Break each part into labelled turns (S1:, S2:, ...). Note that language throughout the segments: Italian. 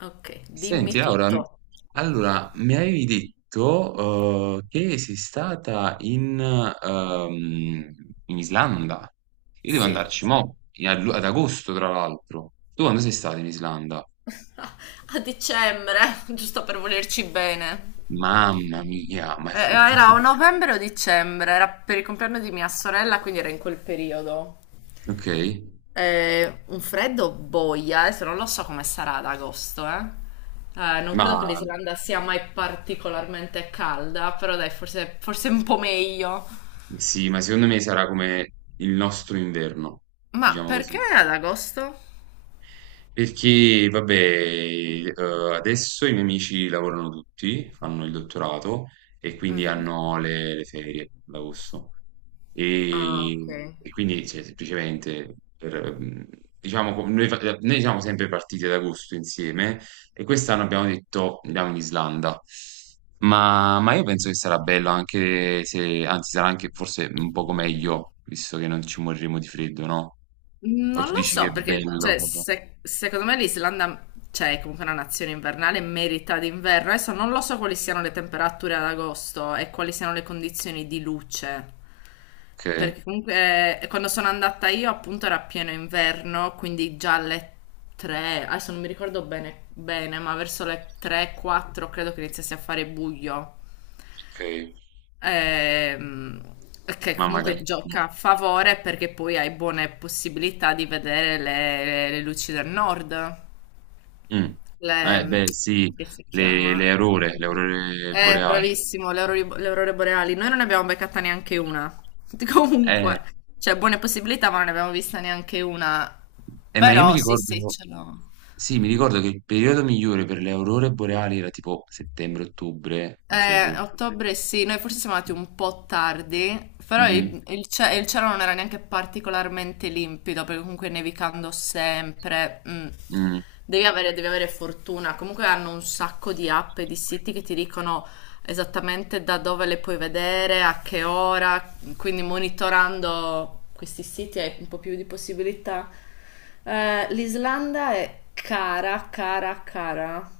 S1: Ok,
S2: Senti
S1: dimmi
S2: Laura,
S1: tutto.
S2: allora mi avevi detto che sei stata in Islanda. Io devo
S1: Sì.
S2: andarci mo, ad agosto tra l'altro. Tu quando sei stata in Islanda?
S1: A dicembre, giusto per volerci bene.
S2: Mamma mia, ma è forte.
S1: Era o novembre o dicembre, era per il compleanno di mia sorella, quindi era in quel periodo.
S2: Ok,
S1: Un freddo boia, adesso non lo so come sarà ad agosto, eh. Non
S2: ma
S1: credo che l'Islanda sia mai particolarmente calda, però dai, forse, forse un po' meglio.
S2: sì, ma secondo me sarà come il nostro inverno,
S1: Ma
S2: diciamo
S1: perché
S2: così.
S1: ad agosto?
S2: Perché, vabbè, adesso i miei amici lavorano tutti, fanno il dottorato e quindi
S1: Mhm.
S2: hanno le ferie d'agosto.
S1: Ah, ok.
S2: E quindi, cioè, semplicemente, diciamo, noi siamo sempre partiti ad agosto insieme e quest'anno abbiamo detto andiamo in Islanda. Ma io penso che sarà bello anche se, anzi, sarà anche forse un poco meglio, visto che non ci moriremo di freddo, no? O
S1: Non
S2: tu
S1: lo
S2: dici che è
S1: so, perché
S2: bello?
S1: cioè, secondo me l'Islanda, cioè, è comunque una nazione invernale, merita d'inverno. Adesso non lo so quali siano le temperature ad agosto e quali siano le condizioni di luce.
S2: Okay,
S1: Perché comunque quando sono andata io appunto era pieno inverno, quindi già alle 3, adesso non mi ricordo bene, bene, ma verso le 3-4 credo che iniziasse a fare buio.
S2: okay.
S1: Ehm, che
S2: Ma
S1: comunque
S2: magari, mh.
S1: gioca a favore perché poi hai buone possibilità di vedere le luci del nord.
S2: Mh. Eh
S1: Le,
S2: beh sì,
S1: che si
S2: le
S1: chiama?
S2: aurore, le aurore boreali.
S1: Bravissimo, le aurore boreali. Noi non ne abbiamo beccata neanche una.
S2: Eh,
S1: Comunque, cioè buone possibilità, ma non ne abbiamo vista neanche una.
S2: ma io mi
S1: Però sì, sì,
S2: ricordo,
S1: ce l'ho.
S2: sì, mi ricordo che il periodo migliore per le aurore boreali era tipo settembre-ottobre, non so se.
S1: Ottobre sì, noi forse siamo andati un po' tardi, però
S2: mh-mh,
S1: il cielo non era neanche particolarmente limpido, perché comunque nevicando sempre,
S2: mh.
S1: devi avere fortuna. Comunque hanno un sacco di app e di siti che ti dicono esattamente da dove le puoi vedere, a che ora, quindi monitorando questi siti hai un po' più di possibilità. L'Islanda è cara, cara, cara.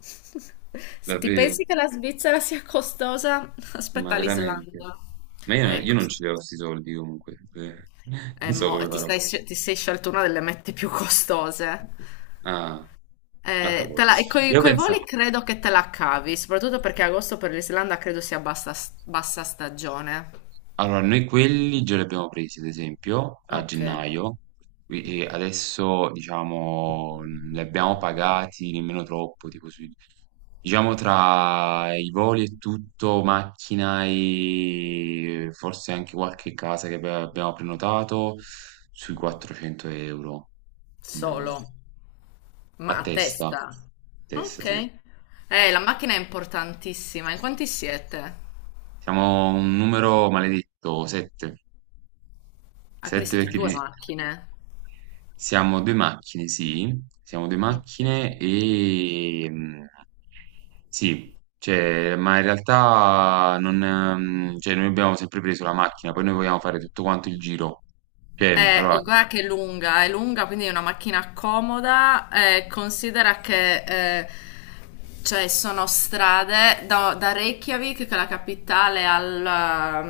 S1: Se ti
S2: Davvero?
S1: pensi che la Svizzera sia costosa,
S2: Ma
S1: aspetta
S2: veramente?
S1: l'Islanda.
S2: Ma io
S1: È
S2: io non
S1: costosa.
S2: ce li ho 'sti soldi comunque,
S1: È
S2: non so
S1: mo- e
S2: come
S1: ti
S2: farò.
S1: stai- ti sei scelto una delle mete più costose.
S2: Ah, vacca po'.
S1: E coi,
S2: Io
S1: coi
S2: pensa
S1: voli credo che te la cavi, soprattutto perché agosto per l'Islanda credo sia bassa, bassa stagione.
S2: Allora, noi quelli già li abbiamo presi, ad esempio, a
S1: Ok,
S2: gennaio, e adesso, diciamo, li abbiamo pagati nemmeno troppo, diciamo tra i voli e tutto, macchina e forse anche qualche casa che abbiamo prenotato, sui 400 euro, almeno
S1: solo, ma a
S2: a
S1: testa.
S2: testa,
S1: Ok.
S2: sì.
S1: La macchina è importantissima. In quanti siete?
S2: Siamo un numero maledetto, 7,
S1: Ah, quindi
S2: 7
S1: siete
S2: perché
S1: due
S2: di-
S1: macchine.
S2: Siamo 2 macchine, sì, siamo 2
S1: Ok.
S2: macchine, sì, cioè, ma in realtà non cioè, noi abbiamo sempre preso la macchina, poi noi vogliamo fare tutto quanto il giro. Cioè, allora,
S1: Guarda che è lunga, quindi è una macchina comoda. Considera che cioè sono strade da Reykjavik, che è la capitale,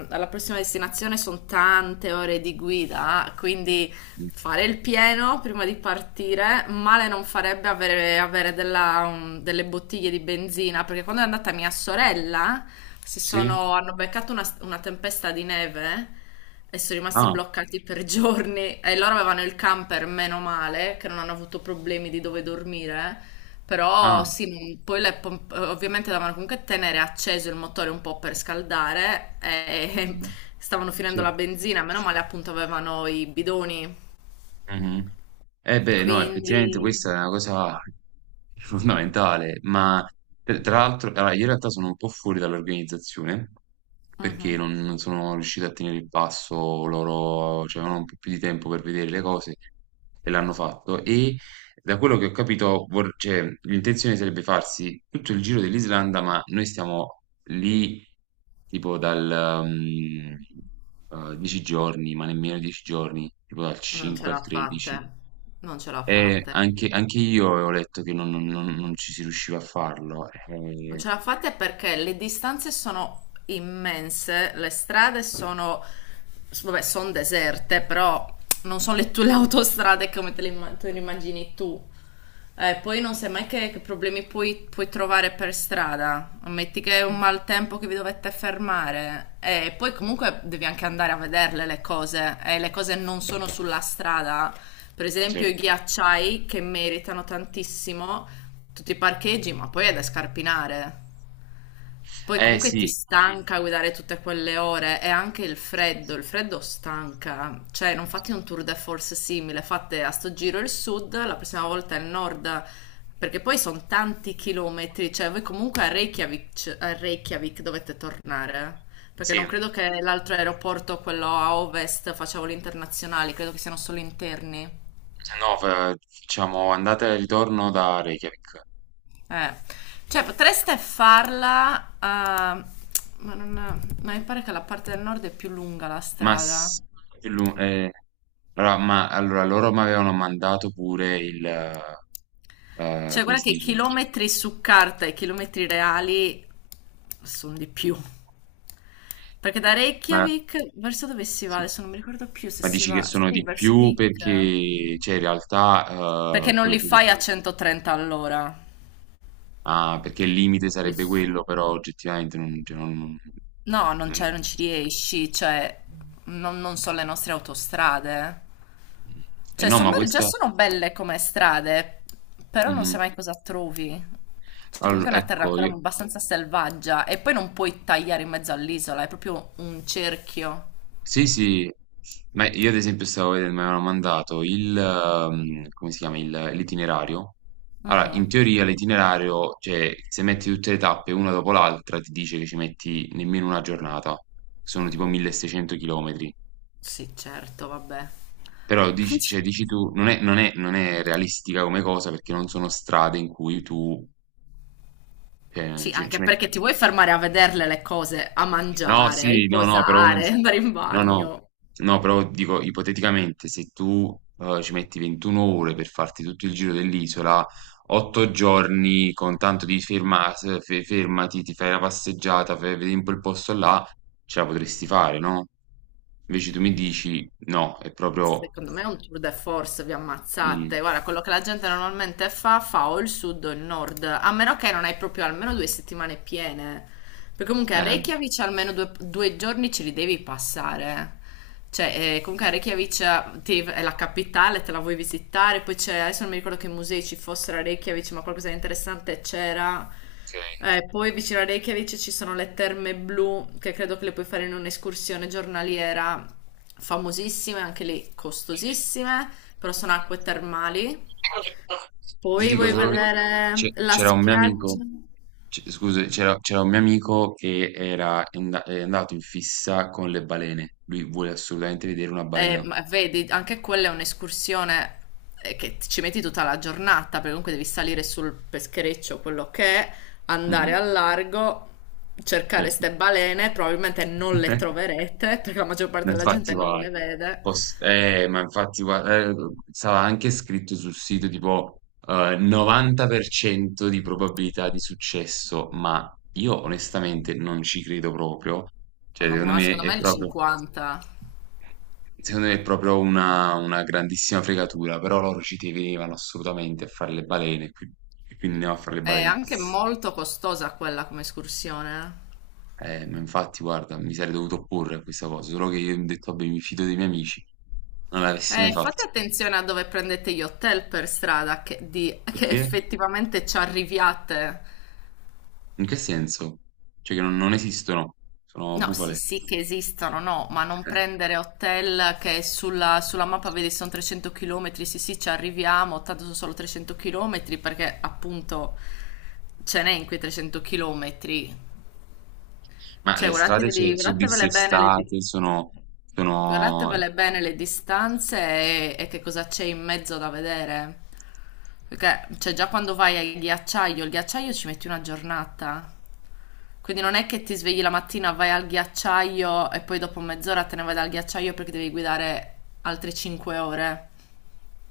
S1: alla prossima destinazione sono tante ore di guida, quindi
S2: mh,
S1: fare il pieno prima di partire. Male non farebbe avere delle bottiglie di benzina, perché quando è andata mia sorella,
S2: sì?
S1: hanno beccato una tempesta di neve e sono rimasti
S2: Ah,
S1: bloccati per giorni. E loro avevano il camper, meno male, che non hanno avuto problemi di dove dormire. Però
S2: ah,
S1: sì, poi ovviamente dovevano comunque tenere acceso il motore un po' per scaldare e
S2: mh-mh,
S1: stavano
S2: sì.
S1: finendo la benzina, meno male appunto avevano i bidoni
S2: Mhm. Eh beh, no, effettivamente questa
S1: quindi
S2: è una cosa fondamentale, ma tra l'altro, allora, io in realtà sono un po' fuori dall'organizzazione perché
S1: mhm,
S2: non sono riuscito a tenere il passo, loro, cioè, avevano un po' più di tempo per vedere le cose e l'hanno fatto e da quello che ho capito, cioè, l'intenzione sarebbe farsi tutto il giro dell'Islanda, ma noi stiamo lì tipo 10 giorni, ma nemmeno 10 giorni, tipo dal
S1: non ce
S2: 5 al
S1: l'ha
S2: 13.
S1: fatta, eh. Non ce l'ha
S2: E
S1: fatta.
S2: anche io ho letto che non ci si riusciva a farlo.
S1: Non ce la fate perché le distanze sono immense, le strade sono, vabbè, sono deserte, però non sono le, tue, le autostrade come te le immagini tu. Poi non sai mai che problemi puoi trovare per strada. Metti che è un maltempo che vi dovete fermare. E poi comunque devi anche andare a vederle le cose. E le cose non sono sulla strada. Per esempio i
S2: Certo.
S1: ghiacciai che meritano tantissimo tutti i parcheggi, ma poi è da scarpinare. Poi
S2: Eh
S1: comunque ti
S2: sì,
S1: stanca guidare tutte quelle ore e anche il freddo stanca. Cioè, non fate un tour de force simile, fate a sto giro il sud, la prossima volta il nord, perché poi sono tanti chilometri, cioè voi comunque a Reykjavik dovete tornare. Perché
S2: sì,
S1: non credo che l'altro aeroporto, quello a ovest, faccia voli internazionali, credo che siano solo interni.
S2: no, diciamo andata e ritorno da Reykjavik.
S1: Eh, cioè
S2: Eh,
S1: potreste farla, ma non, ma mi pare che la parte del nord è più lunga la
S2: Ma,
S1: strada.
S2: s- più lu- eh, allora loro mi avevano mandato pure il,
S1: Cioè,
S2: come
S1: guarda
S2: si
S1: che
S2: dice?
S1: chilometri su carta e chilometri reali sono di più. Perché da
S2: Ma,
S1: Reykjavik verso dove si va?
S2: sì.
S1: Adesso non mi ricordo più se
S2: Ma
S1: si
S2: dici che
S1: va.
S2: sono
S1: Sì,
S2: di
S1: verso
S2: più?
S1: Vik.
S2: Perché, cioè, in realtà,
S1: Perché non
S2: quello
S1: li
S2: che
S1: fai a 130 all'ora.
S2: ah, perché il limite sarebbe
S1: Li-
S2: quello, però oggettivamente non,
S1: No, non c'è, non
S2: non
S1: ci riesci. Cioè, non sono le nostre autostrade. Cioè,
S2: no,
S1: son
S2: ma
S1: belle, già
S2: questa,
S1: sono belle come strade, però non sai
S2: mh-mh.
S1: mai cosa trovi. Cioè,
S2: Allo
S1: comunque è una terra
S2: ecco
S1: ancora
S2: io
S1: abbastanza selvaggia e poi non puoi tagliare in mezzo all'isola, è proprio un cerchio.
S2: sì, sì, ma io ad esempio stavo veden mi avevano mandato come si chiama, il l'itinerario. Allora, in
S1: Mhm.
S2: teoria l'itinerario, cioè se metti tutte le tappe una dopo l'altra, ti dice che ci metti nemmeno 1 giornata. Sono tipo 1.600 chilometri.
S1: Sì, certo, vabbè.
S2: Però dici tu non è non è realistica come cosa, perché non sono strade in cui tu,
S1: Sì,
S2: ci
S1: anche
S2: metti,
S1: perché ti vuoi fermare a vederle le cose, a
S2: no,
S1: mangiare, a
S2: sì, no, no, però uno
S1: riposare,
S2: dice,
S1: andare in
S2: no, no,
S1: bagno.
S2: no, però dico, ipoteticamente, se tu, ci metti 21 ore per farti tutto il giro dell'isola, 8 giorni con tanto di fermas fe fermati, ti fai la passeggiata, fai vedi un po' il posto là, ce la potresti fare, no? Invece tu mi dici: "No, è proprio".
S1: Secondo me è un tour de force, vi
S2: mh,
S1: ammazzate. Guarda, quello che la gente normalmente fa o il sud o il nord, a meno che non hai proprio almeno due settimane piene. Perché comunque a
S2: ehm,
S1: Reykjavik almeno due giorni ce li devi passare. Cioè, comunque a Reykjavik è la capitale, te la vuoi visitare, poi c'è, adesso non mi ricordo che musei ci fossero a Reykjavik, ma qualcosa di interessante c'era.
S2: okay.
S1: Poi vicino a Reykjavik ci sono le terme blu che credo che le puoi fare in un'escursione giornaliera famosissime, anche lì costosissime, però sono acque termali.
S2: Ti
S1: Poi
S2: dico
S1: vuoi
S2: solo che
S1: vedere la
S2: c'era un mio amico,
S1: spiaggia?
S2: scusa, c'era un mio amico che è andato in fissa con le balene. Lui vuole assolutamente vedere una balena.
S1: Ma vedi, anche quella è un'escursione che ci metti tutta la giornata, perché comunque devi salire sul peschereccio, quello che è, andare
S2: Mhm,
S1: al largo, cercare
S2: certo.
S1: ste balene, probabilmente non le troverete, perché la maggior
S2: Ma
S1: parte della
S2: infatti
S1: gente non le
S2: guarda,
S1: vede.
S2: ma infatti guarda, stava anche scritto sul sito tipo, 90% di probabilità di successo, ma io onestamente non ci credo proprio.
S1: Oh,
S2: Cioè,
S1: mamma,
S2: secondo
S1: ma
S2: me
S1: secondo
S2: è
S1: me il
S2: proprio,
S1: 50
S2: secondo me è proprio una grandissima fregatura, però loro ci tenevano assolutamente a fare le balene, e quindi andiamo a fare le
S1: è
S2: balene.
S1: anche molto costosa quella come escursione.
S2: Ma infatti, guarda, mi sarei dovuto opporre a questa cosa, solo che io mi ho detto, vabbè, mi fido dei miei amici, non l'avessi mai
S1: Fate
S2: fatto.
S1: attenzione a dove prendete gli hotel per strada, che
S2: Perché?
S1: effettivamente ci arriviate.
S2: In che senso? Cioè che non esistono, sono
S1: No, sì,
S2: bufale.
S1: sì che esistono, no, ma non prendere hotel che sulla mappa vedi sono 300 km, sì, sì, ci arriviamo, tanto sono solo 300 km, perché appunto ce n'è in quei 300 km.
S2: Ma
S1: Cioè,
S2: le strade, cioè,
S1: guardateveli,
S2: sono
S1: guardatevele bene le... di-
S2: dissestate. Sono...
S1: Guardatevele bene le distanze e che cosa c'è in mezzo da vedere. Perché cioè, già quando vai al ghiacciaio, il ghiacciaio ci metti una giornata. Quindi non è che ti svegli la mattina, vai al ghiacciaio e poi dopo mezz'ora te ne vai dal ghiacciaio perché devi guidare altre 5 ore.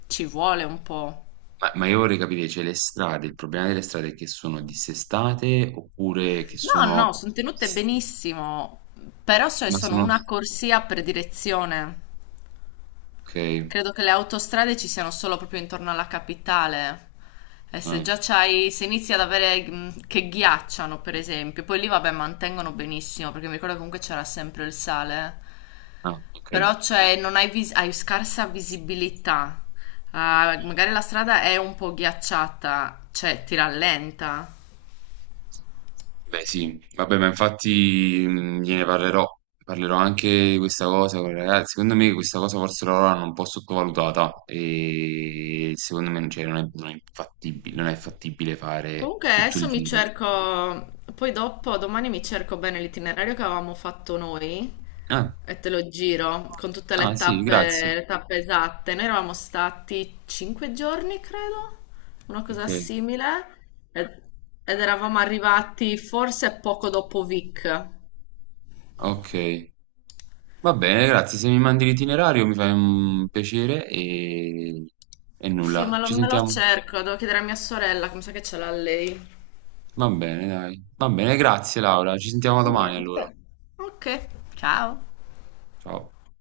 S1: Ci vuole un po'.
S2: ma io vorrei capire, cioè, le strade, il problema delle strade è che sono dissestate oppure che
S1: No,
S2: sono?
S1: no, sono tenute benissimo, però cioè,
S2: Ma
S1: sono
S2: sono...
S1: una corsia per direzione.
S2: Ok,
S1: Credo che le autostrade ci siano solo proprio intorno alla capitale. E se
S2: ah,
S1: già c'hai, se inizi ad avere che ghiacciano, per esempio, poi lì vabbè mantengono benissimo, perché mi ricordo che comunque c'era sempre il sale.
S2: ah, ok.
S1: Però cioè non hai, hai scarsa visibilità. Ah, magari la strada è un po' ghiacciata, cioè ti rallenta.
S2: Beh sì, vabbè, ma infatti, gliene parlerò, parlerò anche di questa cosa con i ragazzi. Secondo me questa cosa forse loro l'hanno un po' sottovalutata e secondo me, cioè, non è fattibile, non è fattibile fare
S1: Comunque
S2: tutto il
S1: adesso mi
S2: giro.
S1: cerco, poi dopo, domani mi cerco bene l'itinerario che avevamo fatto noi
S2: Ah,
S1: e te lo giro con tutte
S2: ah sì, grazie.
S1: le tappe esatte. Noi eravamo stati 5 giorni, credo, una cosa
S2: Ok,
S1: simile, ed, ed eravamo arrivati forse poco dopo Vic.
S2: ok. Va bene, grazie. Se mi mandi l'itinerario mi fai un piacere e
S1: Sì,
S2: nulla.
S1: ma
S2: Ci
S1: me lo
S2: sentiamo.
S1: cerco, devo chiedere a mia sorella, come sa che ce l'ha lei.
S2: Va bene, dai. Va bene, grazie Laura. Ci sentiamo domani
S1: Niente.
S2: allora.
S1: Ok, ciao.
S2: Ciao.